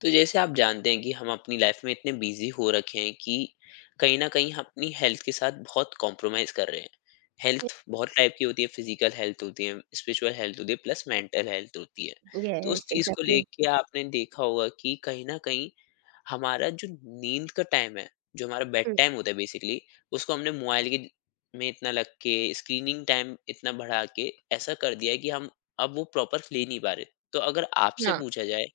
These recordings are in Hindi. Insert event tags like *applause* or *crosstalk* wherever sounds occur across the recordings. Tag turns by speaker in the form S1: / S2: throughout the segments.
S1: तो जैसे आप जानते हैं कि हम अपनी लाइफ में इतने बिजी हो रखे हैं कि कहीं ना कहीं हम अपनी हेल्थ के साथ बहुत कॉम्प्रोमाइज कर रहे हैं। हेल्थ बहुत टाइप की होती है, फिजिकल हेल्थ होती है, स्पिरिचुअल हेल्थ होती है, प्लस मेंटल हेल्थ होती है। तो उस
S2: यस,
S1: चीज को
S2: एग्ज़ैक्टली।
S1: लेके आपने देखा होगा कि कहीं ना कहीं हमारा जो नींद का टाइम है, जो हमारा बेड
S2: हुँ,
S1: टाइम होता है बेसिकली, उसको हमने मोबाइल के में इतना लग के, स्क्रीनिंग टाइम इतना बढ़ा के ऐसा कर दिया है कि हम अब वो प्रॉपर ले नहीं पा रहे। तो अगर आपसे
S2: हाँ,
S1: पूछा जाए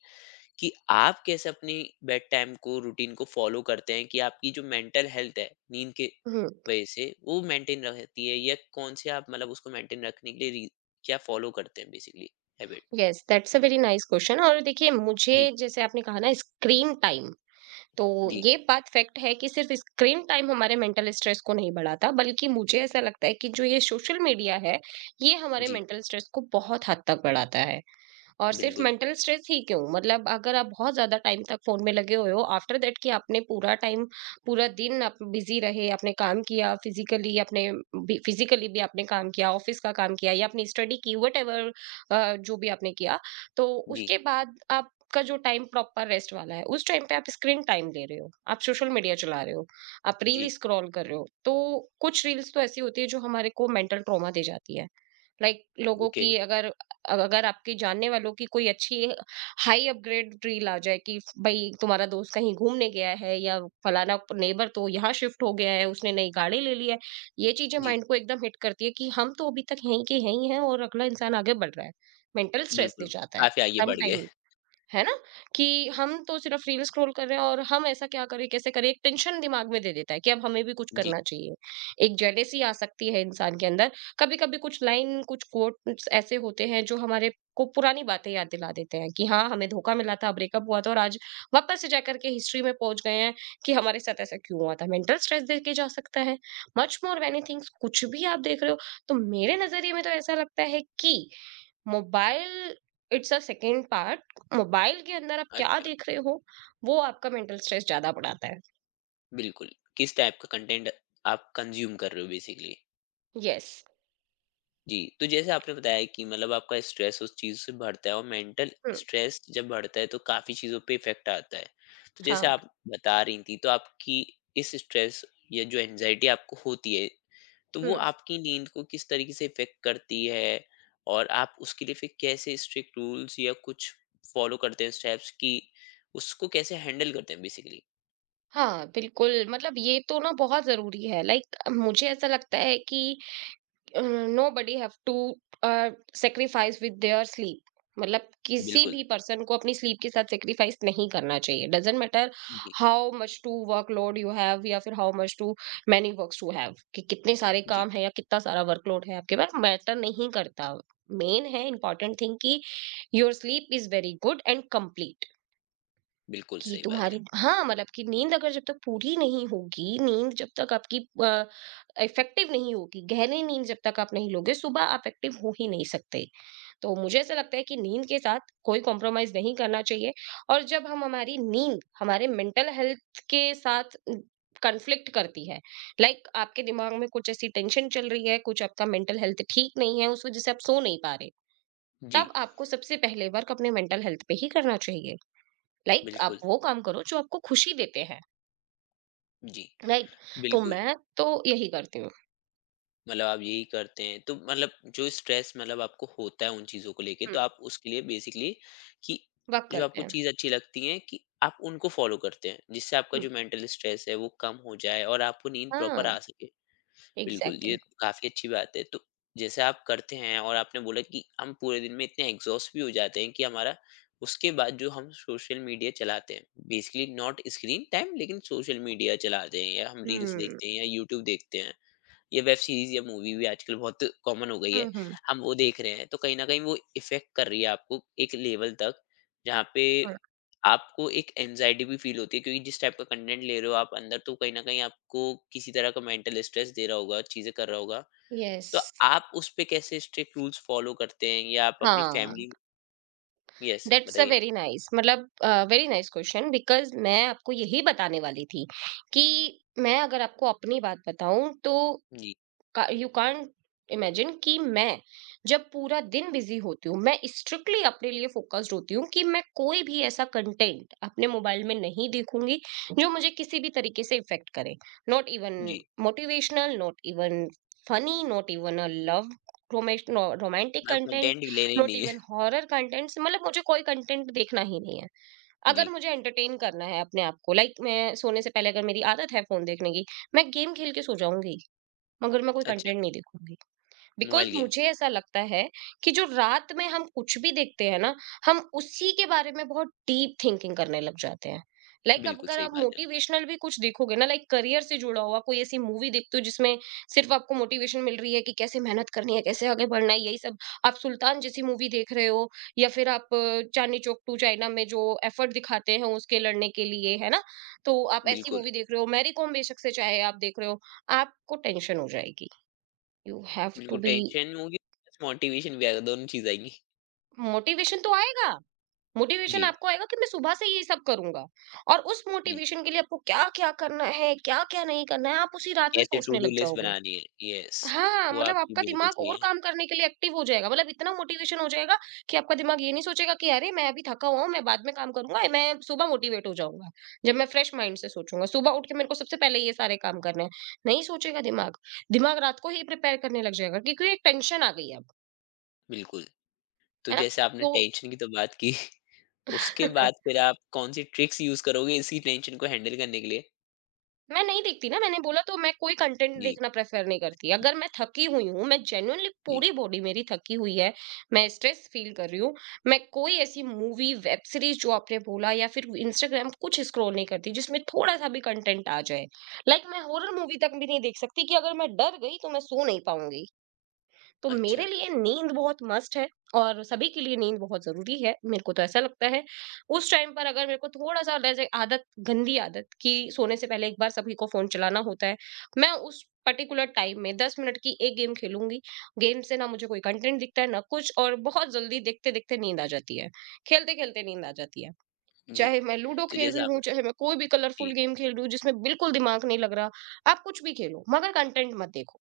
S1: कि आप कैसे अपनी बेड टाइम को, रूटीन को फॉलो करते हैं कि आपकी जो मेंटल हेल्थ है नींद के
S2: हुँ,
S1: वजह से वो मेंटेन रहती है, या कौन से आप मतलब उसको मेंटेन रखने के लिए क्या फॉलो करते हैं basically, habit.
S2: Yes, that's a very nice question. और देखिए, मुझे
S1: जी।
S2: जैसे आपने कहा ना, स्क्रीन टाइम, तो
S1: जी।
S2: ये बात फैक्ट है कि सिर्फ़ स्क्रीन टाइम हमारे मेंटल स्ट्रेस को नहीं बढ़ाता, बल्कि मुझे ऐसा लगता है कि जो ये सोशल मीडिया है, ये हमारे
S1: जी।
S2: मेंटल स्ट्रेस को बहुत हद तक बढ़ाता है। और सिर्फ
S1: बिल्कुल।
S2: मेंटल स्ट्रेस ही क्यों, मतलब अगर आप बहुत ज़्यादा टाइम तक फ़ोन में लगे हुए हो आफ्टर दैट, कि आपने पूरा टाइम, पूरा दिन आप बिजी रहे, आपने काम किया, फिजिकली आपने, फिजिकली भी आपने काम किया। ऑफिस का काम किया या अपनी स्टडी की, वटेवर जो भी आपने किया, तो
S1: जी।
S2: उसके बाद आपका जो टाइम प्रॉपर रेस्ट वाला है, उस टाइम पे आप स्क्रीन टाइम ले रहे हो, आप सोशल मीडिया चला रहे हो, आप
S1: जी।
S2: रील स्क्रॉल कर रहे हो, तो कुछ रील्स तो ऐसी होती है जो हमारे को मेंटल ट्रॉमा दे जाती है। लाइक, लोगों
S1: ओके।
S2: की अगर, अगर आपके जानने वालों की कोई अच्छी हाई अपग्रेड रील आ जाए कि भाई तुम्हारा दोस्त कहीं घूमने गया है, या फलाना नेबर तो यहाँ शिफ्ट हो गया है, उसने नई गाड़ी ले ली है, ये चीजें
S1: जी।
S2: माइंड को एकदम हिट करती है कि हम तो अभी तक यहीं के यहीं हैं और अगला इंसान आगे बढ़ रहा है। मेंटल स्ट्रेस दे
S1: बिल्कुल
S2: जाता है।
S1: काफी आगे बढ़ गए।
S2: सम, है ना? कि हम तो सिर्फ रील स्क्रॉल कर रहे हैं, और हम ऐसा क्या करें, कैसे करें? एक टेंशन दिमाग में दे देता है कि अब हमें भी कुछ
S1: जी।
S2: करना चाहिए। एक जेलेसी आ सकती है इंसान के अंदर। कभी-कभी कुछ लाइन, कुछ कोट्स ऐसे होते हैं जो हमारे को पुरानी बातें याद दिला देते हैं कि हाँ, हमें धोखा मिला था, ब्रेकअप हुआ था, और आज वापस से जाकर के हिस्ट्री में पहुँच गए हैं कि हमारे साथ ऐसा क्यों हुआ था। मेंटल स्ट्रेस देके जा सकता है। मच मोर मेनी थिंग्स, कुछ भी आप देख रहे हो, तो मेरे नज़रिए में तो ऐसा लगता है कि mobile, it's a second part, mobile के अंदर आप क्या
S1: अच्छा।
S2: देख रहे हो वो आपका मेंटल स्ट्रेस ज्यादा बढ़ाता है।
S1: बिल्कुल। किस टाइप का कंटेंट आप कंज्यूम कर रहे हो बेसिकली।
S2: यस।
S1: जी, तो जैसे आपने बताया कि मतलब आपका स्ट्रेस उस चीज से बढ़ता है, और मेंटल
S2: हम्म।
S1: स्ट्रेस जब बढ़ता है तो काफी चीजों पे इफेक्ट आता है। तो जैसे
S2: हाँ।
S1: आप बता रही थी, तो आपकी इस स्ट्रेस या जो एनजाइटी आपको होती है, तो वो
S2: हम्म।
S1: आपकी नींद को किस तरीके से इफेक्ट करती है, और आप उसके लिए फिर कैसे स्ट्रिक्ट रूल्स या कुछ फॉलो करते हैं, स्टेप्स कि उसको कैसे हैंडल करते हैं बेसिकली।
S2: हाँ, बिल्कुल। मतलब ये तो ना बहुत जरूरी है। लाइक, मुझे ऐसा लगता है कि uh, nobody have to sacrifice with their sleep, मतलब किसी
S1: बिल्कुल।
S2: भी पर्सन को अपनी स्लीप के साथ सेक्रीफाइस नहीं करना चाहिए। डजेंट मैटर
S1: जी।
S2: How much to workload you have, या फिर how much to many works you have, कि कितने सारे
S1: जी।
S2: काम है या कितना सारा वर्कलोड है आपके पास, मैटर नहीं करता। मेन है इंपॉर्टेंट थिंग कि your sleep is very good and complete,
S1: बिल्कुल
S2: कि
S1: सही बात है।
S2: तुम्हारी, हाँ, मतलब कि नींद अगर, जब तक पूरी नहीं होगी, नींद जब तक आपकी इफेक्टिव नहीं होगी, गहरी नींद जब तक आप नहीं लोगे, सुबह आप एक्टिव हो ही नहीं सकते। तो मुझे ऐसा लगता है कि नींद के साथ कोई कॉम्प्रोमाइज़ नहीं करना चाहिए। और जब हम, हमारी नींद हमारे मेंटल हेल्थ के साथ कॉन्फ्लिक्ट करती है, लाइक, आपके दिमाग में कुछ ऐसी टेंशन चल रही है, कुछ आपका मेंटल हेल्थ ठीक नहीं है, उस वजह से आप सो नहीं पा रहे,
S1: जी।
S2: तब आपको सबसे पहले वर्क अपने मेंटल हेल्थ पे ही करना चाहिए। लाइक, आप
S1: बिल्कुल।
S2: वो काम करो जो आपको खुशी देते हैं।
S1: जी।
S2: राइट। तो
S1: बिल्कुल,
S2: मैं तो यही करती हूँ।
S1: मतलब आप यही करते हैं तो मतलब जो स्ट्रेस मतलब आपको होता है उन चीज़ों को लेके,
S2: हुँ,
S1: तो आप उसके लिए बेसिकली कि
S2: वर्क
S1: जो
S2: करते
S1: आपको
S2: हैं।
S1: चीज़ अच्छी लगती है कि आप उनको फॉलो करते हैं जिससे आपका
S2: हुँ,
S1: जो मेंटल स्ट्रेस है वो कम हो जाए और आपको नींद प्रॉपर
S2: हाँ,
S1: आ सके। बिल्कुल,
S2: एग्जैक्टली।
S1: ये काफ़ी अच्छी बात है। तो जैसे आप करते हैं, और आपने बोला कि हम पूरे दिन में इतने एग्जॉस्ट भी हो जाते हैं कि हमारा उसके बाद जो हम सोशल मीडिया चलाते हैं, बेसिकली नॉट स्क्रीन टाइम लेकिन सोशल मीडिया चलाते हैं या हम रील्स
S2: हम्म।
S1: देखते हैं या यूट्यूब देखते हैं, ये वेब सीरीज़ या मूवी भी आजकल बहुत कॉमन हो गई है।
S2: हम्म। हम्म।
S1: हम वो देख रहे हैं, तो कहीं न कहीं वो इफ़ेक्ट कर रही है आपको एक लेवल तक, जहाँ पे आपको एक एंग्ज़ायटी भी फ़ील होती है, क्योंकि जिस टाइप का कंटेंट ले रहे हो आप अंदर, तो कहीं न कहीं आपको किसी तरह का मेंटल स्ट्रेस दे रहा होगा, चीज़ें कर रहा होगा।
S2: यस।
S1: तो आप उस पे कैसे स्ट्रिक्ट रूल्स फ़ॉलो करते हैं, या आप अपनी
S2: हाँ,
S1: फैमिली, यस,
S2: दैट्स अ
S1: बताइए?
S2: वेरी नाइस, मतलब वेरी नाइस क्वेश्चन, बिकॉज मैं आपको यही बताने वाली थी कि, मैं अगर आपको अपनी बात बताऊं तो,
S1: जी।
S2: यू कांट इमेजिन कि मैं जब पूरा दिन बिजी होती हूँ, मैं स्ट्रिक्टली अपने लिए फोकस्ड होती हूँ कि मैं कोई भी ऐसा कंटेंट अपने मोबाइल में नहीं देखूंगी जो मुझे किसी भी तरीके से इफेक्ट करे। नॉट
S1: जी।
S2: Even motivational, not even funny, not even a love romantic
S1: मतलब
S2: कंटेंट,
S1: कंटेंट लेना ही
S2: नॉट
S1: नहीं है।
S2: इवन
S1: *laughs*
S2: हॉरर कंटेंट्स, मतलब मुझे कोई कंटेंट देखना ही नहीं है। अगर
S1: जी।
S2: मुझे एंटरटेन करना है अपने आप को, लाइक मैं सोने से पहले, अगर मेरी आदत है फोन देखने की, मैं गेम खेल के सो जाऊंगी, मगर मैं कोई
S1: अच्छा,
S2: कंटेंट नहीं देखूँगी। Because
S1: mobile game.
S2: मुझे ऐसा लगता है कि जो रात में हम कुछ भी देखते हैं ना, हम उसी के बारे में बहुत डीप थिंकिंग करने लग जाते हैं। लाइक, अब
S1: बिल्कुल
S2: अगर
S1: सही
S2: आप
S1: बात है।
S2: मोटिवेशनल भी कुछ देखोगे ना, लाइक करियर से जुड़ा हुआ कोई ऐसी मूवी देखते हो जिसमें सिर्फ़ आपको मोटिवेशन मिल रही है कि कैसे मेहनत करनी है, कैसे आगे बढ़ना है, यही सब। आप सुल्तान जैसी मूवी देख रहे हो, या फिर आप चांदनी चौक टू चाइना में जो एफर्ट दिखाते हैं उसके लड़ने के लिए, है ना? तो आप ऐसी
S1: बिल्कुल।
S2: मूवी देख रहे हो, मैरी कॉम बेशक से चाहे आप देख रहे हो, आपको टेंशन हो जाएगी। यू हैव टू
S1: बिल्कुल,
S2: बी।
S1: टेंशन होगी प्लस मोटिवेशन भी आएगा, दोनों चीज़ आएँगी।
S2: मोटिवेशन तो आएगा,
S1: जी।
S2: मोटिवेशन आपको आएगा कि मैं सुबह से ये सब करूंगा, और उस
S1: जी,
S2: मोटिवेशन के लिए आपको क्या क्या करना है, क्या क्या नहीं करना है, आप उसी रात में
S1: कैसे टू
S2: सोचने
S1: डू
S2: लग
S1: लिस्ट
S2: जाओगे।
S1: बनानी है। यस।
S2: हाँ,
S1: वो
S2: मतलब
S1: आपकी
S2: आपका
S1: बिल्कुल
S2: दिमाग
S1: सही
S2: और
S1: है।
S2: काम करने के लिए एक्टिव हो जाएगा, मतलब इतना मोटिवेशन हो जाएगा कि आपका दिमाग ये नहीं सोचेगा कि अरे मैं अभी थका हुआ हूँ, मैं बाद में काम करूंगा, मैं सुबह मोटिवेट हो जाऊंगा, जब मैं फ्रेश माइंड से सोचूंगा सुबह उठ के, मेरे को सबसे पहले ये सारे काम करने हैं। नहीं सोचेगा दिमाग। दिमाग रात को ही प्रिपेयर करने लग जाएगा, क्योंकि एक टेंशन आ गई है अब।
S1: बिल्कुल। तो
S2: है ना?
S1: जैसे आपने
S2: तो
S1: टेंशन की तो बात की, *laughs* उसके बाद
S2: *laughs*
S1: फिर आप कौन सी ट्रिक्स यूज़ करोगे इसी टेंशन को हैंडल करने के लिए?
S2: मैं नहीं देखती ना, मैंने बोला तो, मैं कोई कंटेंट
S1: जी।
S2: देखना प्रेफर नहीं करती। अगर मैं थकी हुई हूँ, मैं जेन्युइनली
S1: जी।
S2: पूरी बॉडी मेरी थकी हुई है, मैं स्ट्रेस फील कर रही हूँ, मैं कोई ऐसी मूवी वेब सीरीज जो आपने बोला, या फिर इंस्टाग्राम कुछ स्क्रॉल नहीं करती जिसमें थोड़ा सा भी कंटेंट आ जाए। लाइक मैं हॉरर मूवी तक भी नहीं देख सकती, कि अगर मैं डर गई तो मैं सो नहीं पाऊंगी। तो
S1: अच्छा।
S2: मेरे लिए नींद बहुत मस्ट है, और सभी के लिए नींद बहुत ज़रूरी है, मेरे को तो ऐसा लगता है। उस टाइम पर अगर मेरे को थोड़ा-सा, जैसे आदत, गंदी आदत कि सोने से पहले एक बार सभी को फ़ोन चलाना होता है, मैं उस पर्टिकुलर टाइम में 10 मिनट की एक गेम खेलूँगी। गेम से ना मुझे कोई कंटेंट दिखता है, ना कुछ और, बहुत जल्दी देखते-देखते नींद आ जाती है। खेलते-खेलते नींद आ जाती है।
S1: जी।
S2: चाहे मैं लूडो
S1: तो
S2: खेल
S1: जैसे
S2: रही हूँ,
S1: आपने,
S2: चाहे मैं कोई भी
S1: जी।
S2: कलरफुल गेम खेल रही हूँ जिसमें बिल्कुल दिमाग नहीं लग रहा, आप कुछ भी खेलो मगर कंटेंट मत देखो।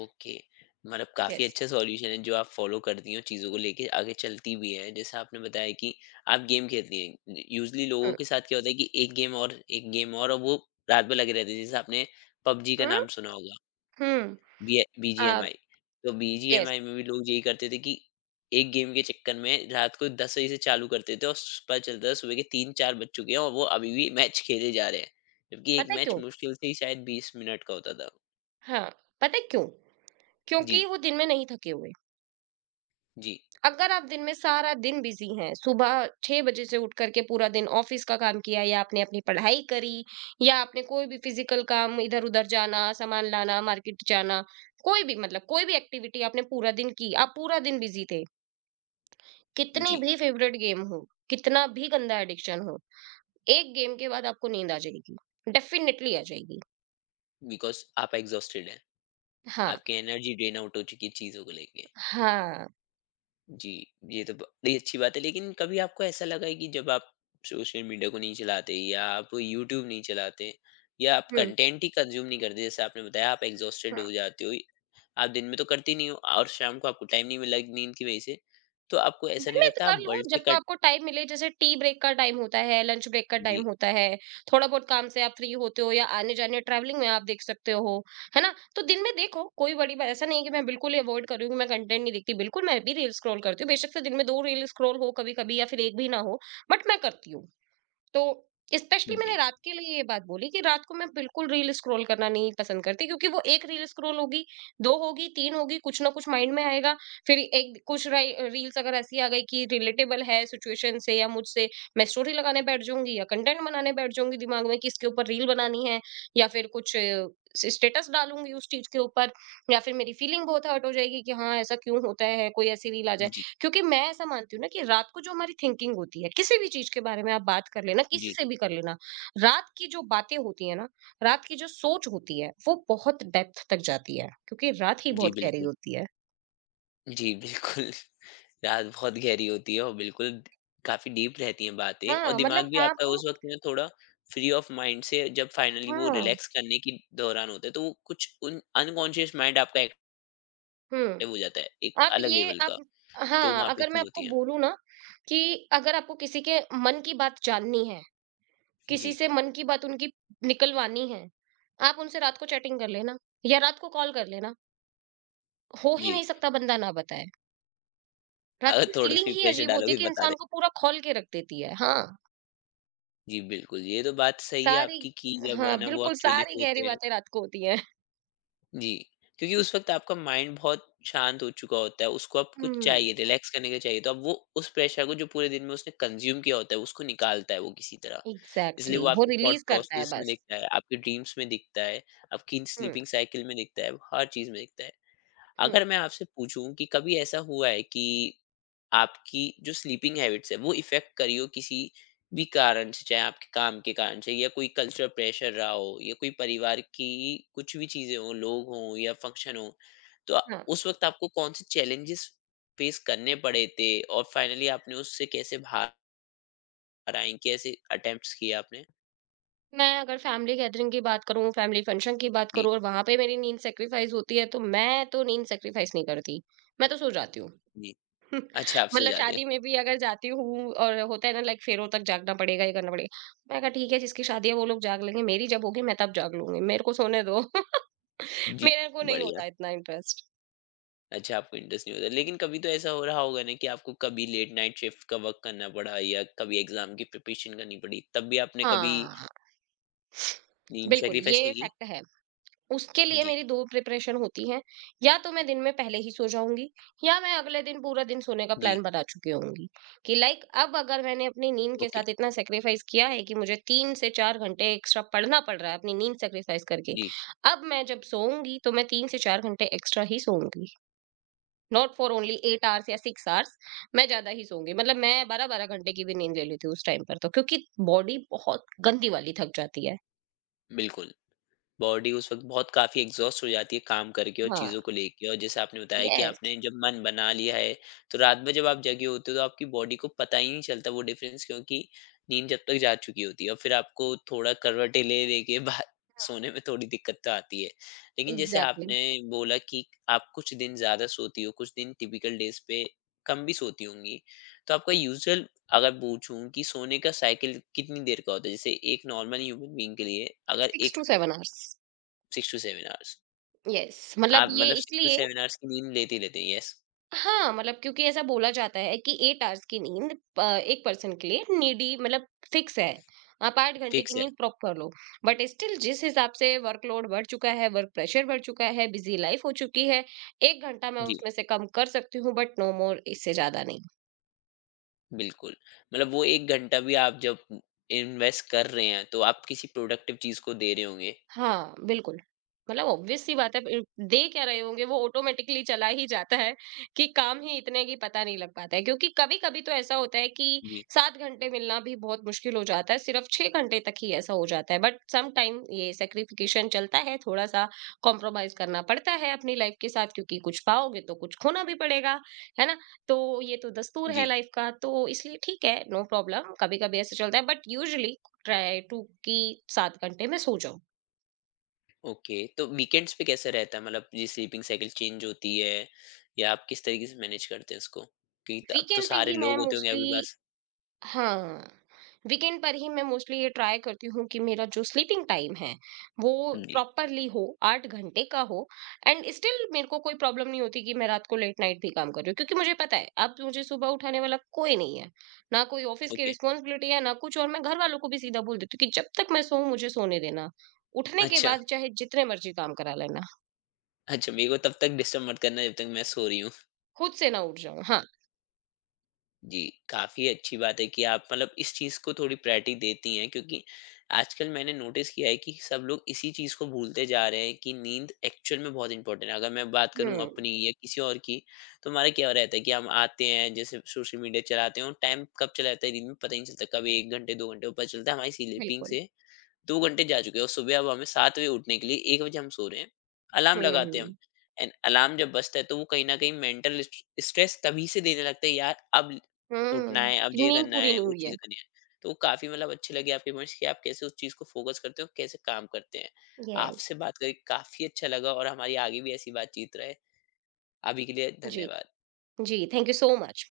S1: ओके, मतलब काफी
S2: यस।
S1: अच्छा सॉल्यूशन है जो आप फॉलो करती हो चीजों को लेके, आगे चलती भी है। जैसे आपने बताया कि आप गेम खेलती हैं, यूजली लोगों
S2: हुँ,
S1: के साथ क्या होता है कि एक गेम और, एक गेम और वो रात भर लगे रहते हैं। जैसे आपने पबजी का
S2: हुँ,
S1: नाम सुना होगा,
S2: हुँ। अ,
S1: बीजीएमआई। तो
S2: यस।
S1: बीजीएमआई में भी लोग यही करते थे कि एक गेम के चक्कर में रात को 10 बजे से चालू करते थे और पता चलता था सुबह के तीन चार बज चुके हैं और वो अभी भी मैच खेले जा रहे हैं, जबकि एक
S2: पता है
S1: मैच
S2: क्यों?
S1: मुश्किल से ही शायद 20 मिनट का होता था।
S2: हाँ, पता है क्यों?
S1: जी।
S2: क्योंकि वो दिन में नहीं थके हुए।
S1: जी।
S2: अगर आप दिन में सारा दिन बिज़ी हैं, सुबह 6 बजे से उठ कर के पूरा दिन ऑफ़िस का काम किया, या आपने अपनी पढ़ाई करी, या आपने कोई भी फ़िज़िकल काम, इधर-उधर जाना, सामान लाना, मार्केट जाना, कोई भी, मतलब कोई भी एक्टिविटी आपने पूरा दिन की, आप पूरा दिन बिज़ी थे, कितनी
S1: जी।
S2: भी फ़ेवरेट गेम हो, कितना भी गंदा एडिक्शन हो, एक गेम के बाद आपको नींद आ जाएगी, डेफ़िनेटली आ जाएगी।
S1: बिकॉज़ आप एग्ज़ॉस्टेड हैं,
S2: हाँ,
S1: आपकी एनर्जी ड्रेन आउट हो चुकी है चीज़ों को लेके।
S2: हाँ।
S1: जी, ये तो बड़ी अच्छी बात है, लेकिन कभी आपको ऐसा लगा है कि जब आप सोशल मीडिया को नहीं चलाते या आप यूट्यूब नहीं चलाते, या आप
S2: हुँ।
S1: कंटेंट ही कंज़्यूम नहीं करते, जैसे आपने बताया आप एग्ज़ॉस्टेड हो जाते हो, आप दिन में तो करते नहीं हो और शाम को आपको टाइम नहीं मिला नींद की वजह से, तो आपको ऐसा नहीं
S2: मित
S1: लगता
S2: कर
S1: आप
S2: लो
S1: वर्ल्ड से
S2: जब को
S1: कट,
S2: आपको टाइम मिले, जैसे टी ब्रेक का टाइम होता है, लंच ब्रेक का टाइम
S1: जी।
S2: होता है, थोड़ा बहुत काम से आप फ्री होते हो, या आने जाने ट्रैवलिंग में आप देख सकते हो, है ना? तो दिन में देखो कोई बड़ी बात ऐसा नहीं है कि मैं बिल्कुल ही अवॉइड कर रही हूँ कि मैं कंटेंट नहीं देखती, बिल्कुल मैं भी रील स्क्रॉल करती हूँ, बेशक से दिन में दो रील स्क्रॉल हो कभी कभी, या फिर एक भी ना हो, बट मैं करती हूँ। तो स्पेशली मैंने
S1: जी।
S2: रात के लिए ये बात बोली कि रात को मैं बिल्कुल रील स्क्रॉल करना नहीं पसंद करती, क्योंकि वो एक रील स्क्रॉल होगी, 2 होगी, 3 होगी, कुछ ना कुछ माइंड में आएगा। फिर एक कुछ राइ रील्स अगर ऐसी आ गई कि रिलेटेबल है सिचुएशन से या मुझसे, मैं स्टोरी लगाने बैठ जाऊँगी या कंटेंट बनाने बैठ जाऊँगी दिमाग में कि इसके ऊपर रील बनानी है, या फिर कुछ स स्टेटस डालूँगी उस चीज़ के ऊपर, या फिर मेरी फीलिंग बहुत हर्ट हो जाएगी कि हाँ, ऐसा क्यों होता है? कोई ऐसी रील आ जाए।
S1: जी।
S2: क्योंकि मैं ऐसा मानती हूँ ना कि रात को जो हमारी थिंकिंग होती है किसी भी चीज के बारे में, आप बात कर लेना किसी
S1: जी।
S2: से भी कर लेना। रात की जो बातें होती है ना रात की जो सोच होती है वो बहुत डेप्थ तक जाती है क्योंकि रात ही
S1: जी,
S2: बहुत गहरी
S1: बिल्कुल।
S2: होती है।
S1: जी, बिल्कुल। *laughs* रात बहुत गहरी होती है, और बिल्कुल काफ़ी डीप रहती हैं बातें, और
S2: हाँ।
S1: दिमाग
S2: मतलब
S1: भी
S2: आप
S1: आपका उस वक़्त में थोड़ा फ्री ऑफ माइंड से जब फाइनली वो
S2: हाँ
S1: रिलैक्स करने के दौरान होता है, तो वो कुछ उन अनकॉन्शियस माइंड आपका एक्टिव हो
S2: हम्म
S1: जाता है, एक
S2: आप
S1: अलग
S2: ये
S1: लेवल
S2: आप
S1: का। तो
S2: हाँ
S1: वहाँ पे
S2: अगर मैं
S1: चीज़
S2: आपको
S1: होती है।
S2: बोलूँ ना कि अगर आपको किसी के मन की बात जाननी है किसी
S1: जी।
S2: से मन की बात उनकी निकलवानी है, आप उनसे रात को चैटिंग कर लेना या रात को कॉल कर लेना, हो ही
S1: जी।
S2: नहीं सकता बंदा ना बताए। रात
S1: अगर
S2: की
S1: थोड़ा-सा
S2: फीलिंग
S1: भी
S2: ही
S1: प्रेशर
S2: अजीब होती है
S1: डालोगे
S2: कि
S1: बता दें।
S2: इंसान को पूरा खौल के रख देती है। हाँ,
S1: जी, बिल्कुल। ये तो बात सही है
S2: सारी
S1: आपकी कि जब है
S2: हाँ,
S1: ना वो
S2: बिल्कुल
S1: अकेले
S2: सारी गहरी
S1: होते हैं।
S2: बातें रात को होती हैं।
S1: जी, क्योंकि उस वक़्त आपका माइंड बहुत शांत हो चुका होता है, उसको अब कुछ
S2: हुँ,
S1: चाहिए, रिलैक्स करने के लिए चाहिए, तो अब वो उस प्रेशर को जो पूरे दिन में उसने कंज़्यूम किया होता है, उसको निकालता है वो किसी तरह। इसलिए
S2: एग्ज़ैक्टली,
S1: वो
S2: *laughs* वो
S1: आपके थॉट
S2: रिलीज़ करता है
S1: प्रोसेस में
S2: बस।
S1: दिखता है, आपके ड्रीम्स में दिखता है, आपकी
S2: हुँ,
S1: स्लीपिंग साइकिल में दिखता है, हर चीज़ में दिखता है।
S2: हुँ,
S1: अगर मैं आपसे पूछूँ कि कभी ऐसा हुआ है कि आपकी जो स्लीपिंग हैबिट्स है वो इफेक्ट करी हो किसी भी कारण से, चाहे आपके काम के कारण से, या कोई कल्चरल प्रेशर रहा हो, या कोई परिवार की कुछ भी चीजें हो, लोग हों या फंक्शन हो, तो
S2: हाँ।
S1: उस वक्त आपको कौन से चैलेंजेस फेस करने पड़े थे, और फाइनली आपने उससे कैसे बाहर आई, कैसे अटेम्प्ट्स किए आपने?
S2: मैं अगर फैमिली गैदरिंग की बात करूँ, फैमिली फंक्शन की बात
S1: जी।
S2: करूँ और वहाँ पे मेरी नींद सैक्रिफाइस होती है, तो मैं तो नींद सैक्रिफाइस नहीं करती। मैं तो सो जाती हूँ।
S1: जी।
S2: *laughs*
S1: अच्छा, आप सो
S2: मतलब
S1: जाते हैं।
S2: शादी में भी अगर जाती हूँ और होता है ना, लाइक फेरों तक जागना पड़ेगा, ये करना पड़ेगा। मैंने कहा ठीक है, जिसकी शादी है वो लोग जाग लेंगे, मेरी जब होगी मैं तब जाग लूँगी, मेरे को सोने दो। *laughs*
S1: जी।
S2: मेरे को नहीं
S1: बढ़िया।
S2: होता इतना इंटरेस्ट।
S1: अच्छा, आपको इंटरेस्ट नहीं होता, लेकिन कभी तो ऐसा हो रहा होगा ना कि आपको कभी लेट नाइट शिफ्ट का वर्क करना पड़ा, या कभी एग्जाम की प्रिपरेशन करनी पड़ी, तब भी आपने कभी
S2: हाँ,
S1: नींद
S2: बिल्कुल,
S1: सेक्रीफाइस
S2: ये
S1: नहीं की?
S2: फैक्ट है। उसके लिए
S1: जी।
S2: मेरी 2 प्रिपरेशन होती हैं, या तो मैं दिन में पहले ही सो जाऊँगी या मैं अगले दिन पूरा दिन सोने का
S1: जी।
S2: प्लान बना चुकी होऊँगी कि लाइक, अब अगर मैंने अपनी नींद के
S1: ओके।
S2: साथ इतना सैक्रिफाइस किया है कि मुझे 3 से 4 घंटे एक्स्ट्रा पढ़ना पड़ रहा है अपनी नींद सैक्रिफाइस करके,
S1: जी।
S2: अब मैं जब सोऊँगी तो मैं 3 से 4 घंटे एक्स्ट्रा ही सोऊँगी। नॉट फॉर ओनली 8 आवर्स या 6 आवर्स, मैं ज़्यादा ही सोऊँगी। मतलब मैं 12-12 घंटे की भी नींद ले लेती हूँ उस टाइम पर, तो क्योंकि बॉडी बहुत गंदी वाली थक जाती है।
S1: बिल्कुल, बॉडी उस वक़्त बहुत काफ़ी एग्ज़ॉस्ट हो जाती है काम करके और
S2: हाँ,
S1: चीज़ों को लेके, और जैसे आपने बताया कि
S2: येस,
S1: आपने जब मन बना लिया है, तो रात में जब आप जगे होते हो तो आपकी बॉडी को पता ही नहीं चलता वो डिफ़रेंस, क्योंकि नींद जब तक जा चुकी होती है और फिर आपको थोड़ा करवटें ले-ले के *laughs* बा सोने में थोड़ी दिक्कत तो आती है। लेकिन जैसे
S2: एग्ज़ैक्टली,
S1: आपने बोला कि आप कुछ दिन ज़्यादा सोती हो, कुछ दिन टिपिकल डेज़ पे कम भी सोती होंगी। तो आपका यूजुअल अगर पूछूँ कि सोने का साइकिल कितनी देर का होता है? जैसे एक नॉर्मल ह्यूमन बीइंग के लिए, अगर
S2: 6
S1: एक
S2: to 7 hours.
S1: 6 to 7 hours.
S2: Yes.
S1: आप मतलब 6 टू 7 आवर्स की नींद लेते ही लेते हैं, यस,
S2: मतलब क्योंकि ऐसा बोला जाता है कि 8 आवर्स की नींद, एक पर्सन के लिए नीडी मतलब फिक्स है। आप 8 घंटे की
S1: फिक्स है।
S2: नींद प्रॉपर लो। बट स्टिल जिस हिसाब से वर्कलोड बढ़ चुका है, वर्क प्रेशर बढ़ चुका है, बिज़ी लाइफ हो चुकी है, 1 घंटा मैं
S1: जी,
S2: उसमें से कम कर सकती हूँ, बट नो मोर, इससे ज़्यादा नहीं।
S1: बिल्कुल। मतलब वो 1 घंटा भी आप जब इन्वेस्ट कर रहे हैं, तो आप किसी प्रोडक्टिव चीज़ को दे रहे होंगे।
S2: हाँ, बिल्कुल। मतलब ऑब्वियस सी बात है, ब दे क्या रहे होंगे वो ऑटोमेटिकली चला ही जाता है, कि काम ही इतने कि पता नहीं लग पाता है। क्योंकि कभी-कभी तो ऐसा होता है कि
S1: जी।
S2: 7 घंटे मिलना भी बहुत मुश्किल हो जाता है, सिर्फ़ 6 घंटे तक ही ऐसा हो जाता है। बट सम टाइम ये सैक्रिफिकेशन चलता है, थोड़ा-सा कॉम्प्रोमाइज़ करना पड़ता है अपनी लाइफ़ के साथ, क्योंकि कुछ पाओगे तो कुछ खोना भी पड़ेगा, है ना? तो ये तो दस्तूर है
S1: जी।
S2: लाइफ़ का, तो इसलिए ठीक है, नो प्रॉब्लम, कभी-कभी ऐसा चलता है, बट यूजुअली ट्राई टू कि 7 घंटे में सो जाओ।
S1: ओके। तो वीकेंड्स पे कैसा रहता है? मतलब ये स्लीपिंग साइकिल चेंज होती है, या आप किस तरीके से मैनेज करते हैं इसको? क्योंकि त अब तो
S2: वीकेंड पे
S1: सारे
S2: ही
S1: लोग
S2: मैं
S1: होते होंगे आपके
S2: मोस्टली
S1: पास।
S2: हाँ, वीकेंड पर ही मैं मोस्टली ये ट्राई करती हूँ कि मेरा जो स्लीपिंग टाइम है, वो
S1: जी।
S2: प्रॉपरली हो, 8 घंटे का हो, एंड स्टिल मेरे को कोई प्रॉब्लम नहीं होती कि मैं रात को लेट नाइट भी काम कर रही हूँ, क्योंकि मुझे पता है, अब मुझे सुबह उठाने वाला कोई नहीं है। ना कोई ऑफिस की
S1: ओके।
S2: रिस्पॉन्सिबिलिटी है, ना कुछ और। मैं घरवालों को भी सीधा बोल देती हूँ कि जब तक मैं सोऊँ मुझे सोने देना। उठने के
S1: अच्छा।
S2: बाद चाहे जितने मर्ज़ी काम करा लेना,
S1: अच्छा, मेरे को तब तक डिस्टर्ब मत करना जब तक मैं सो रही हूँ।
S2: खुद से ना उठ जाऊँ। हाँ,
S1: जी, काफ़ी अच्छी बात है कि आप मतलब इस चीज़ को थोड़ी प्रायोरिटी देती हैं, क्योंकि आजकल मैंने नोटिस किया है कि सब लोग इसी चीज़ को भूलते जा रहे हैं कि नींद एक्चुअल में बहुत इंपॉर्टेंट है। अगर मैं बात करूँ
S2: हुँ,
S1: अपनी या किसी और की, तो हमारा क्या रहता है कि हम आते हैं, जैसे सोशल मीडिया चलाते हैं, और टाइम कब चला जाता है दिन में पता ही नहीं चलता। कभी 1 घंटे, 2 घंटे, और पता चलता है हमारी स्लीपिंग
S2: बिल्कुल।
S1: से 2 घंटे जा चुके हैं, और सुबह अब हमें 7 बजे उठने के लिए 1 बजे हम सो रहे हैं। अलार्म
S2: हुँ,
S1: लगाते हैं हम,
S2: हुँ,
S1: एंड अलार्म जब बजता है तो वो कहीं न कहीं मेंटल स्ट्रेस तभी से देने लगता है, यार अब उठना
S2: हुँ।
S1: है, अब ये
S2: नींद
S1: करना
S2: पूरी
S1: है,
S2: नहीं
S1: वो
S2: हुई है।
S1: चीज़ें करनी है। तो वो काफ़ी मतलब अच्छे लगे आपके पॉइंट्स कि आप कैसे उस चीज़ को फोकस करते हो, कैसे काम करते हैं।
S2: Yes,
S1: आपसे बात करके काफ़ी अच्छा लगा, और हमारी आगे भी ऐसी बातचीत रहे। अभी के लिए
S2: Ji
S1: धन्यवाद।
S2: Ji. Thank you so much.